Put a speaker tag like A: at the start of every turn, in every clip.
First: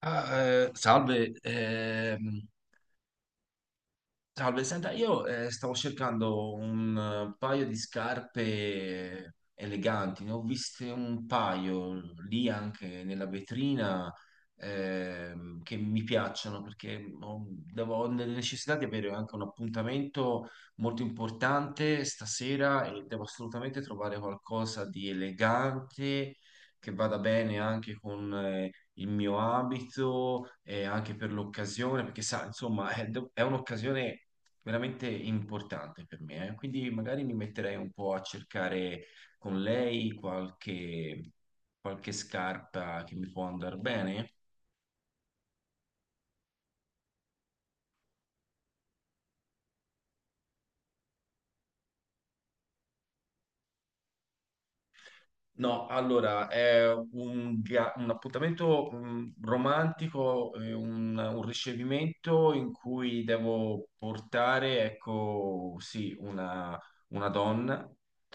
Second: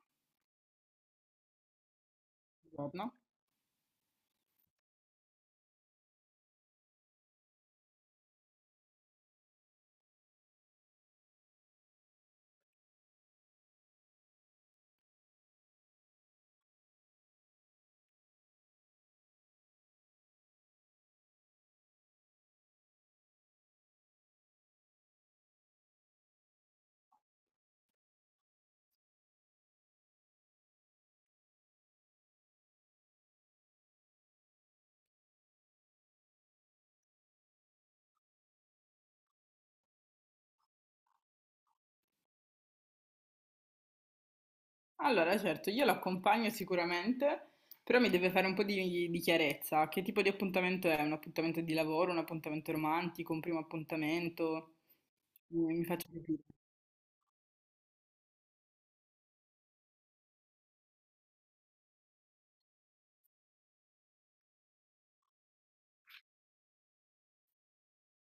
A: Salve,
B: Giorno.
A: salve, senta, io stavo cercando un paio di scarpe eleganti, ne ho viste un paio lì anche nella vetrina che mi piacciono perché ho, ho la necessità di avere anche un appuntamento molto importante stasera e devo assolutamente trovare qualcosa di elegante che vada bene anche con il mio abito e anche per l'occasione, perché sa, insomma, è, è un'occasione veramente importante per me, eh. Quindi magari mi metterei un po' a cercare con lei qualche scarpa che mi può andare bene.
B: Allora, certo, io l'accompagno sicuramente, però mi deve fare un po' di chiarezza. Che tipo di appuntamento è? Un appuntamento di lavoro, un appuntamento romantico, un primo appuntamento? Mi
A: No,
B: faccio capire.
A: allora è un appuntamento romantico, eh, un ricevimento in cui devo portare, ecco, sì, una donna.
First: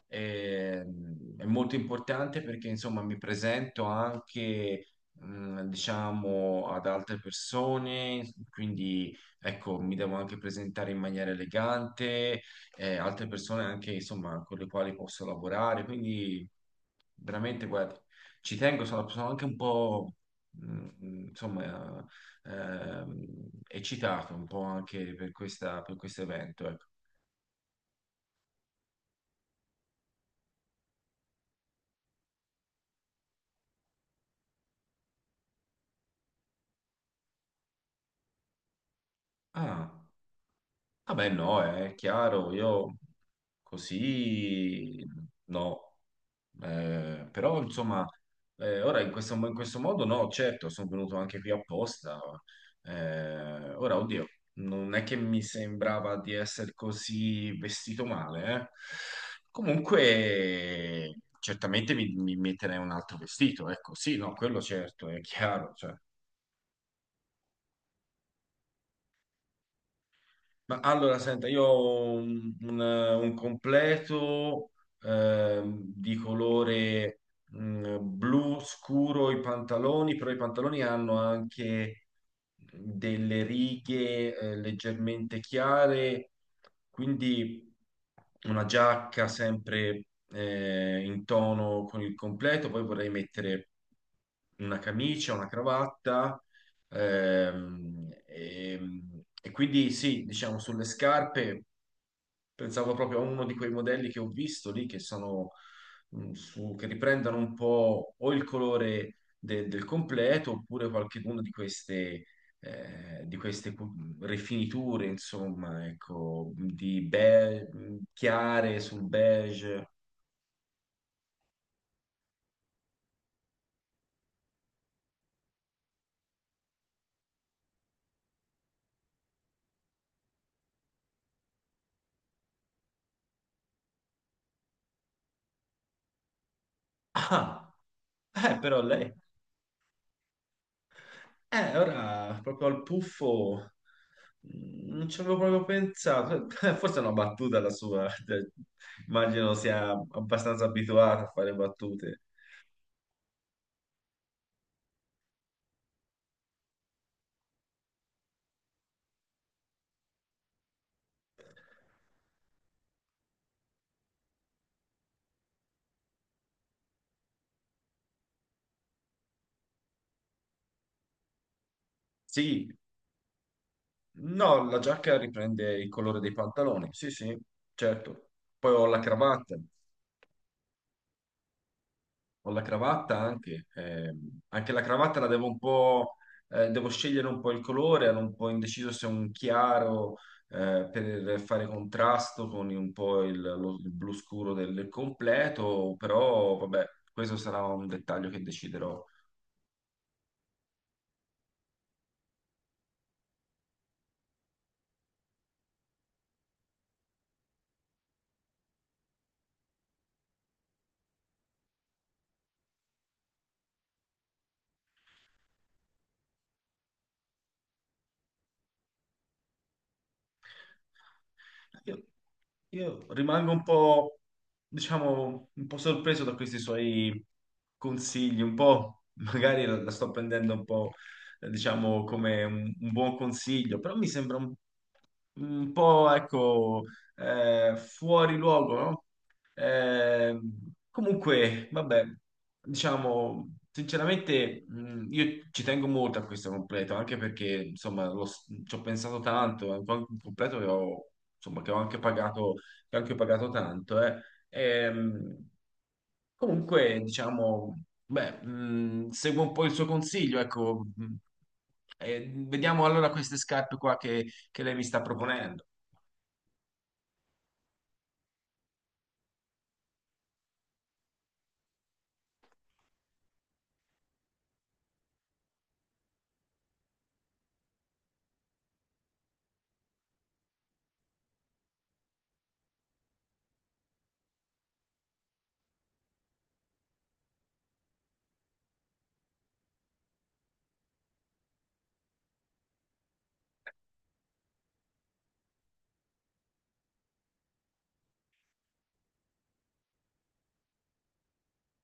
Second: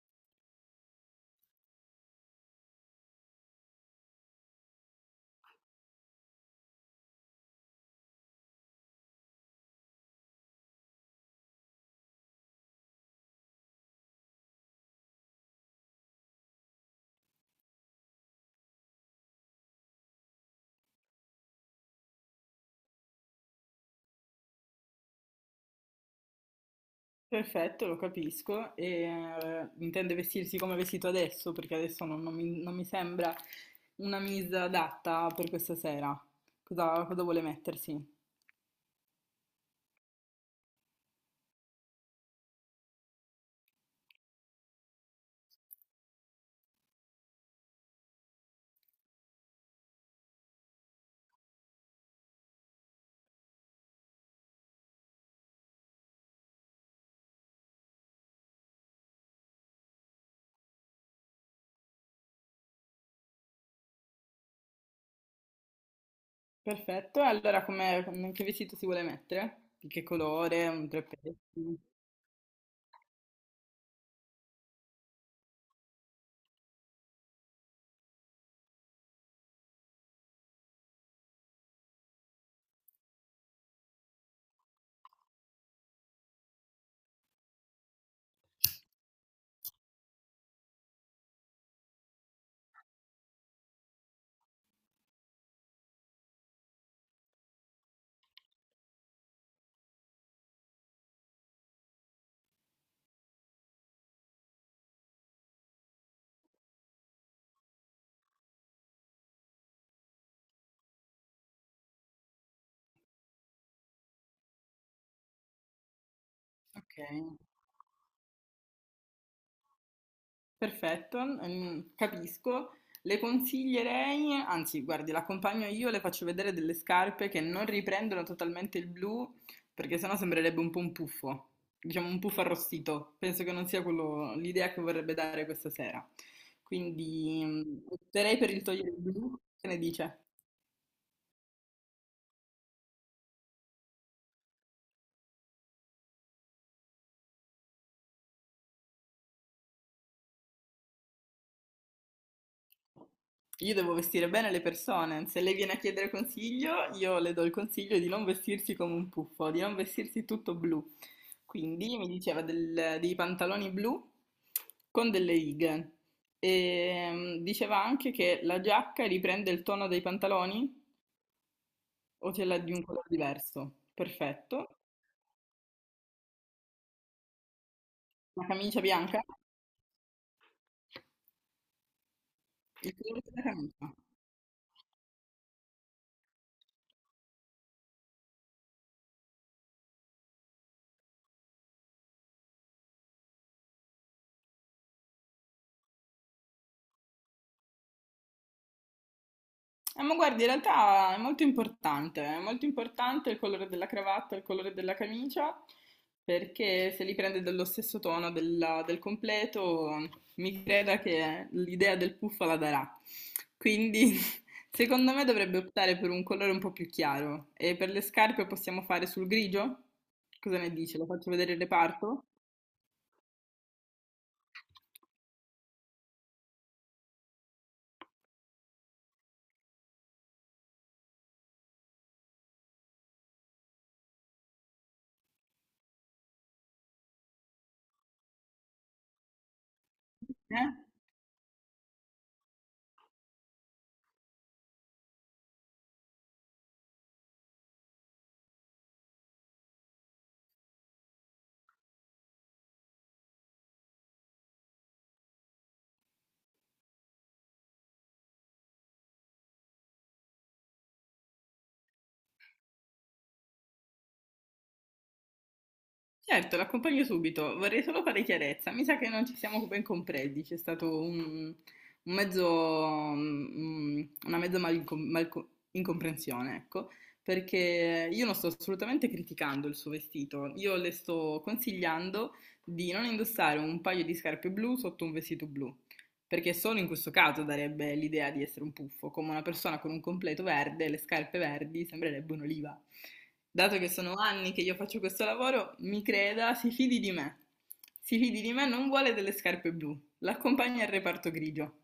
A: E, mm, è molto importante perché, insomma, mi presento anche, mm, diciamo, ad altre persone, quindi, ecco, mi devo anche presentare in maniera elegante altre persone anche insomma con le quali posso lavorare. Quindi veramente, guarda, ci tengo, sono, sono anche un po' mh, insomma eccitato un po' anche per questa, per questo evento. Ecco.
B: Perfetto, lo capisco. Intende vestirsi come è vestito adesso? Perché adesso non, non mi, non mi sembra una misa adatta per questa sera. Cosa, cosa vuole mettersi?
A: Ah, vabbè, no, è chiaro, io così no. Però insomma, ora in questo modo no, certo, sono venuto anche qui apposta. Ora, oddio, non è che mi sembrava di essere così vestito male, eh. Comunque, certamente mi, mi metterei un altro vestito, ecco, sì, no, quello certo, è chiaro, cioè.
B: Perfetto, e allora com'è- che vestito si vuole mettere? Di che colore?
A: Ma
B: Un tre
A: allora, senta, io
B: pezzi?
A: ho un, un completo di colore blu scuro i pantaloni, però i pantaloni hanno anche delle righe leggermente chiare, quindi una giacca sempre in tono con il completo, poi vorrei mettere una camicia, una cravatta. E quindi sì, diciamo sulle scarpe. Pensavo proprio a uno di quei modelli che ho visto lì, che sono su, che riprendono un po' o il colore del completo, oppure qualcuno di queste rifiniture, insomma, ecco,
B: Ok.
A: di chiare sul beige.
B: Perfetto, capisco. Le consiglierei, anzi, guardi, l'accompagno io, le faccio vedere delle scarpe che non riprendono totalmente il blu, perché sennò sembrerebbe un po' un puffo, diciamo un puffo arrostito. Penso che non sia quello l'idea che vorrebbe dare questa sera. Quindi,
A: Ah,
B: opterei per il
A: però
B: togliere il
A: lei.
B: blu, che ne dice?
A: Ora proprio al puffo non ci avevo proprio pensato. Forse è una battuta la sua. Cioè, immagino sia abbastanza abituata a fare battute.
B: Io devo vestire bene le persone, se lei viene a chiedere consiglio, io le do il consiglio di non vestirsi come un puffo, di non vestirsi tutto blu. Quindi mi diceva del- dei pantaloni blu con delle righe. E diceva anche che la giacca riprende il tono dei pantaloni o ce l'ha
A: Sì,
B: di un colore diverso.
A: no,
B: Perfetto.
A: la giacca riprende il colore dei pantaloni. Sì, sì, certo.
B: La
A: Poi
B: camicia
A: ho la
B: bianca,
A: cravatta. Ho la
B: il
A: cravatta
B: colore della
A: anche,
B: camicia.
A: anche la cravatta la devo un po', devo scegliere un po' il colore, ero un po' indeciso se un chiaro per fare contrasto con un po' il blu scuro del, del completo, però vabbè, questo sarà un dettaglio che deciderò.
B: Ma guarda, in realtà è molto importante il colore della cravatta, il colore della camicia, perché se li prende dello stesso tono della- del completo, mi creda che l'idea del puffa la darà. Quindi, secondo me dovrebbe optare per un colore un po' più chiaro. E per le scarpe possiamo fare sul grigio? Cosa ne dici? Lo faccio vedere il
A: Io,
B: reparto?
A: io rimango un po', diciamo, un po' sorpreso da questi suoi consigli, un po', magari la, la sto prendendo un po', diciamo, come un buon consiglio, però mi sembra un po', ecco, fuori luogo, no?
B: Eh?
A: Ehm, Comunque, vabbè, diciamo, sinceramente, io ci tengo molto a questo completo, anche perché, insomma, ci ho pensato tanto, è un po' un completo che ho, insomma, che ho anche pagato tanto, eh. Ehm, Comunque, diciamo, beh, seguo un po' il suo consiglio, ecco, e vediamo allora queste scarpe qua che lei mi sta proponendo.
B: Certo, l'accompagno subito. Vorrei solo fare chiarezza. Mi sa che non ci siamo ben compresi. C'è stato un mezzo, mm, una mezza malinco- malco- incomprensione, ecco, perché io non sto assolutamente criticando il suo vestito. Io le sto consigliando di non indossare un paio di scarpe blu sotto un vestito blu. Perché solo in questo caso darebbe l'idea di essere un puffo, come una persona con un completo verde e le scarpe verdi sembrerebbe un'oliva. Dato che sono anni che io faccio questo lavoro, mi creda, si fidi di me. Si fidi di me, non vuole delle scarpe blu, l'accompagna al reparto grigio.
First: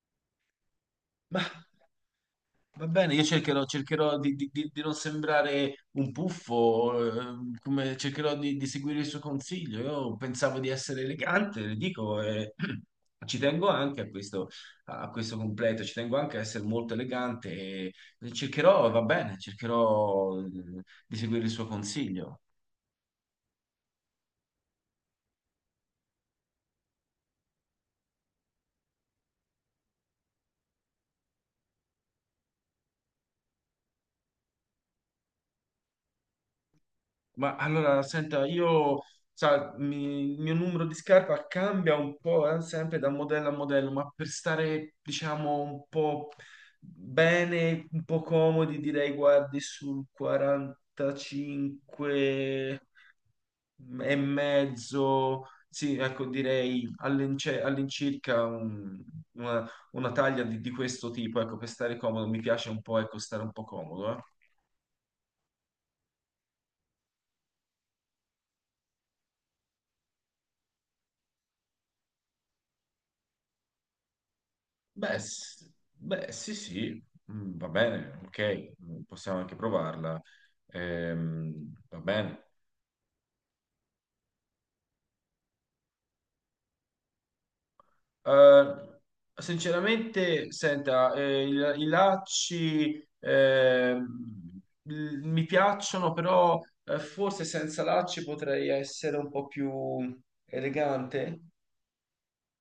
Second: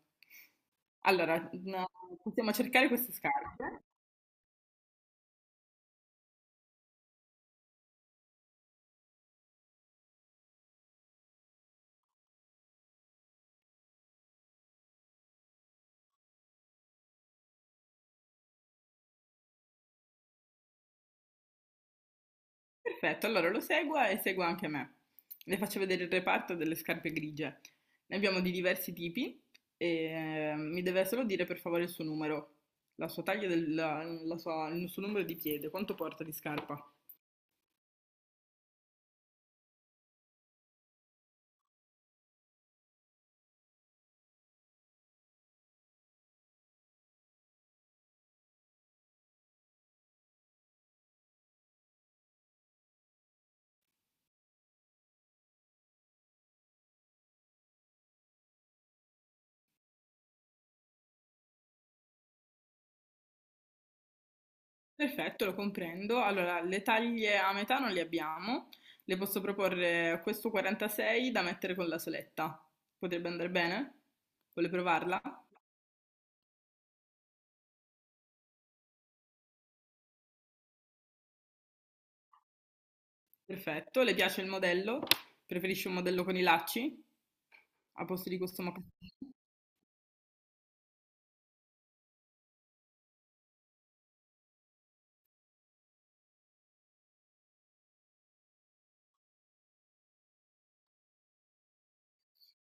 B: Allora, no, possiamo
A: Va
B: cercare queste
A: bene, io
B: scarpe.
A: cercherò di, di non sembrare un puffo, come- cercherò di seguire il suo consiglio. Io pensavo di essere elegante, le dico, e ci tengo anche a questo completo, ci tengo anche a essere molto elegante e cercherò, va bene, cercherò di seguire il suo consiglio.
B: Perfetto, allora lo segua e segua anche me. Le faccio vedere il reparto delle scarpe grigie. Ne abbiamo di diversi tipi e mi deve solo dire per favore il suo numero, la sua taglia, del, la- la sua- il suo numero di piede, quanto porta di scarpa.
A: Ma allora, senta, io, sa, il mio numero di scarpa cambia un po', sempre da modello a modello, ma per stare, diciamo, un po' bene, un po' comodi, direi guardi sul 45 e mezzo, sì, ecco, direi all'incirca una taglia di questo tipo, ecco, per stare comodo, mi piace un po', ecco, stare un po' comodo, eh.
B: Perfetto, lo comprendo. Allora, le taglie a metà non le abbiamo. Le posso proporre questo 46 da mettere con la soletta. Potrebbe andare bene? Vuole
A: Beh,
B: provarla?
A: s- Beh, sì, sì, mm, va bene, ok, mm, possiamo anche provarla. Va bene.
B: Perfetto, le piace il modello? Preferisce un modello con i lacci? A posto di questo
A: Eh,
B: moccasino.
A: sinceramente, senta, i lacci mi piacciono, però forse senza lacci potrei essere un po' più elegante.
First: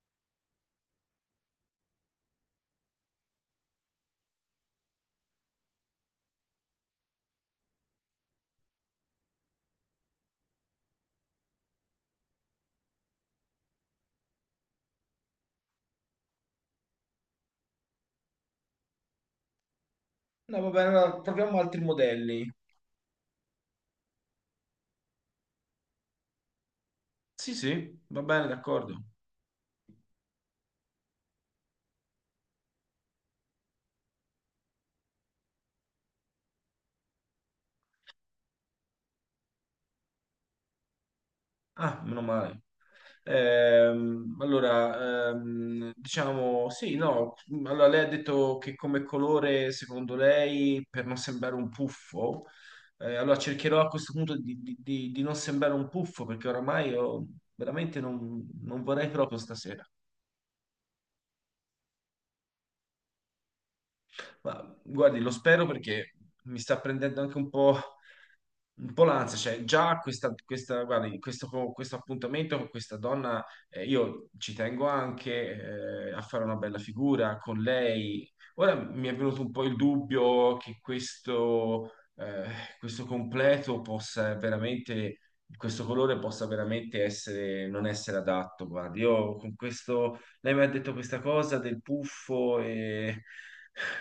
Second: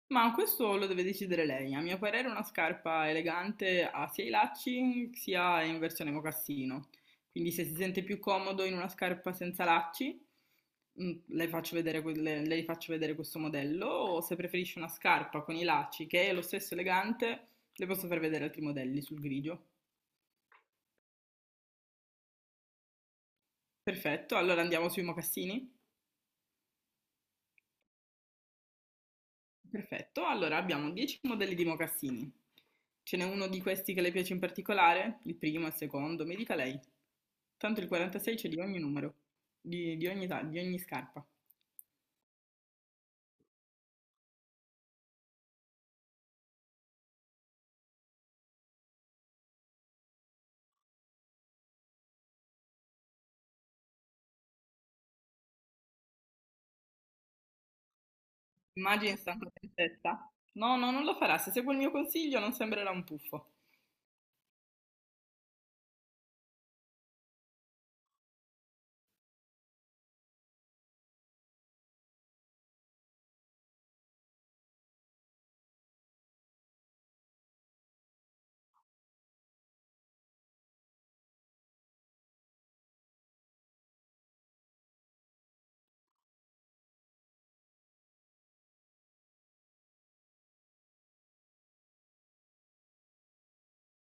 B: Ma questo lo deve decidere lei. A mio parere, una scarpa elegante ha sia i lacci sia in versione mocassino. Quindi, se si sente più comodo in una scarpa senza lacci, le faccio vedere, que- le faccio vedere questo modello. O se preferisce una scarpa con i lacci che è lo stesso elegante, le posso far vedere altri modelli sul grigio.
A: No, va bene, allora proviamo altri modelli.
B: Perfetto, allora andiamo sui mocassini.
A: Sì, sì, va bene, d'accordo.
B: Perfetto, allora abbiamo 10 modelli di mocassini. Ce n'è uno di questi che le piace in particolare? Il primo, il secondo, mi dica lei. Tanto il 46 c'è di ogni numero, di ogni, ta- di ogni scarpa.
A: Ah, meno male. Diciamo, sì, no, allora lei ha detto che come colore, secondo lei, per non sembrare un puffo, allora cercherò a questo punto di, di non sembrare un puffo, perché oramai io veramente non vorrei
B: Immagini in
A: proprio
B: santa
A: stasera.
B: tristezza? No, no, non lo farà. Se segue il mio consiglio non sembrerà un puffo.
A: Ma guardi, lo spero perché mi sta prendendo anche un po' l'ansia, cioè già questa, guardi, questo appuntamento con questa donna, io ci tengo anche a fare una bella figura con lei. Ora mi è venuto un po' il dubbio che questo, questo completo possa veramente, questo colore possa veramente essere, non essere adatto. Guardi, io con questo, lei mi ha detto questa cosa del puffo e...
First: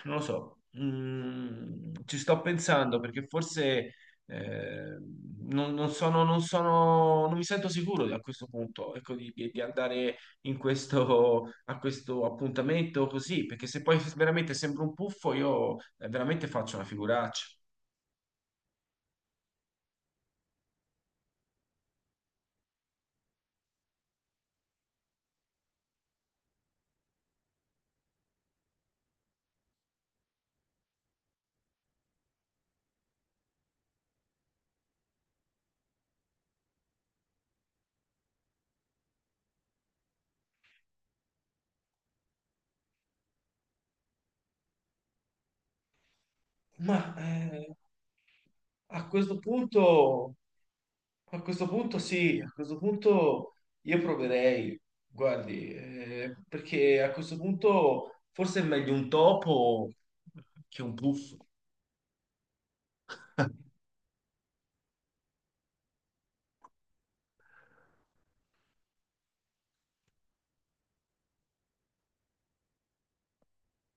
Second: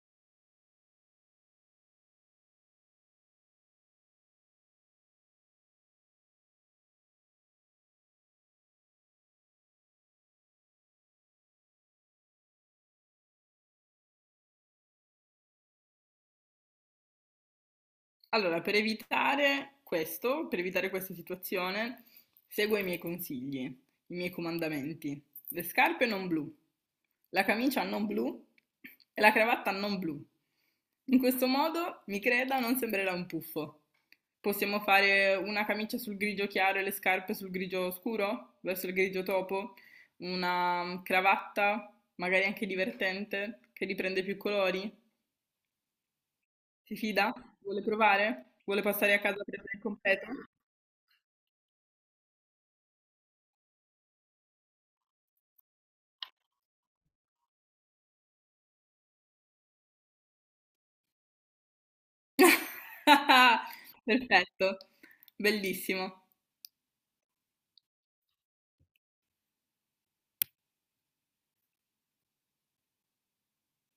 A: Non lo so, mm, ci sto pensando perché forse eh, non mi sento sicuro a questo punto, ecco, di, di andare in questo, a questo appuntamento così, perché se poi veramente sembro un puffo, io veramente faccio una figuraccia.
B: Allora, per evitare questo, per evitare questa situazione, seguo i miei consigli, i miei comandamenti. Le scarpe non blu, la camicia non blu e la cravatta non blu. In questo modo, mi creda, non sembrerà un puffo. Possiamo fare una camicia sul grigio chiaro e le scarpe sul grigio scuro, verso il grigio topo, una cravatta, magari anche divertente, che riprende più colori, si
A: Ma
B: fida? Vuole provare? Vuole
A: a
B: passare a
A: questo
B: casa a prendere il completo?
A: punto. A questo punto sì, a questo punto io proverei, guardi, perché a questo punto forse è meglio un topo che un puff.
B: Perfetto, bellissimo.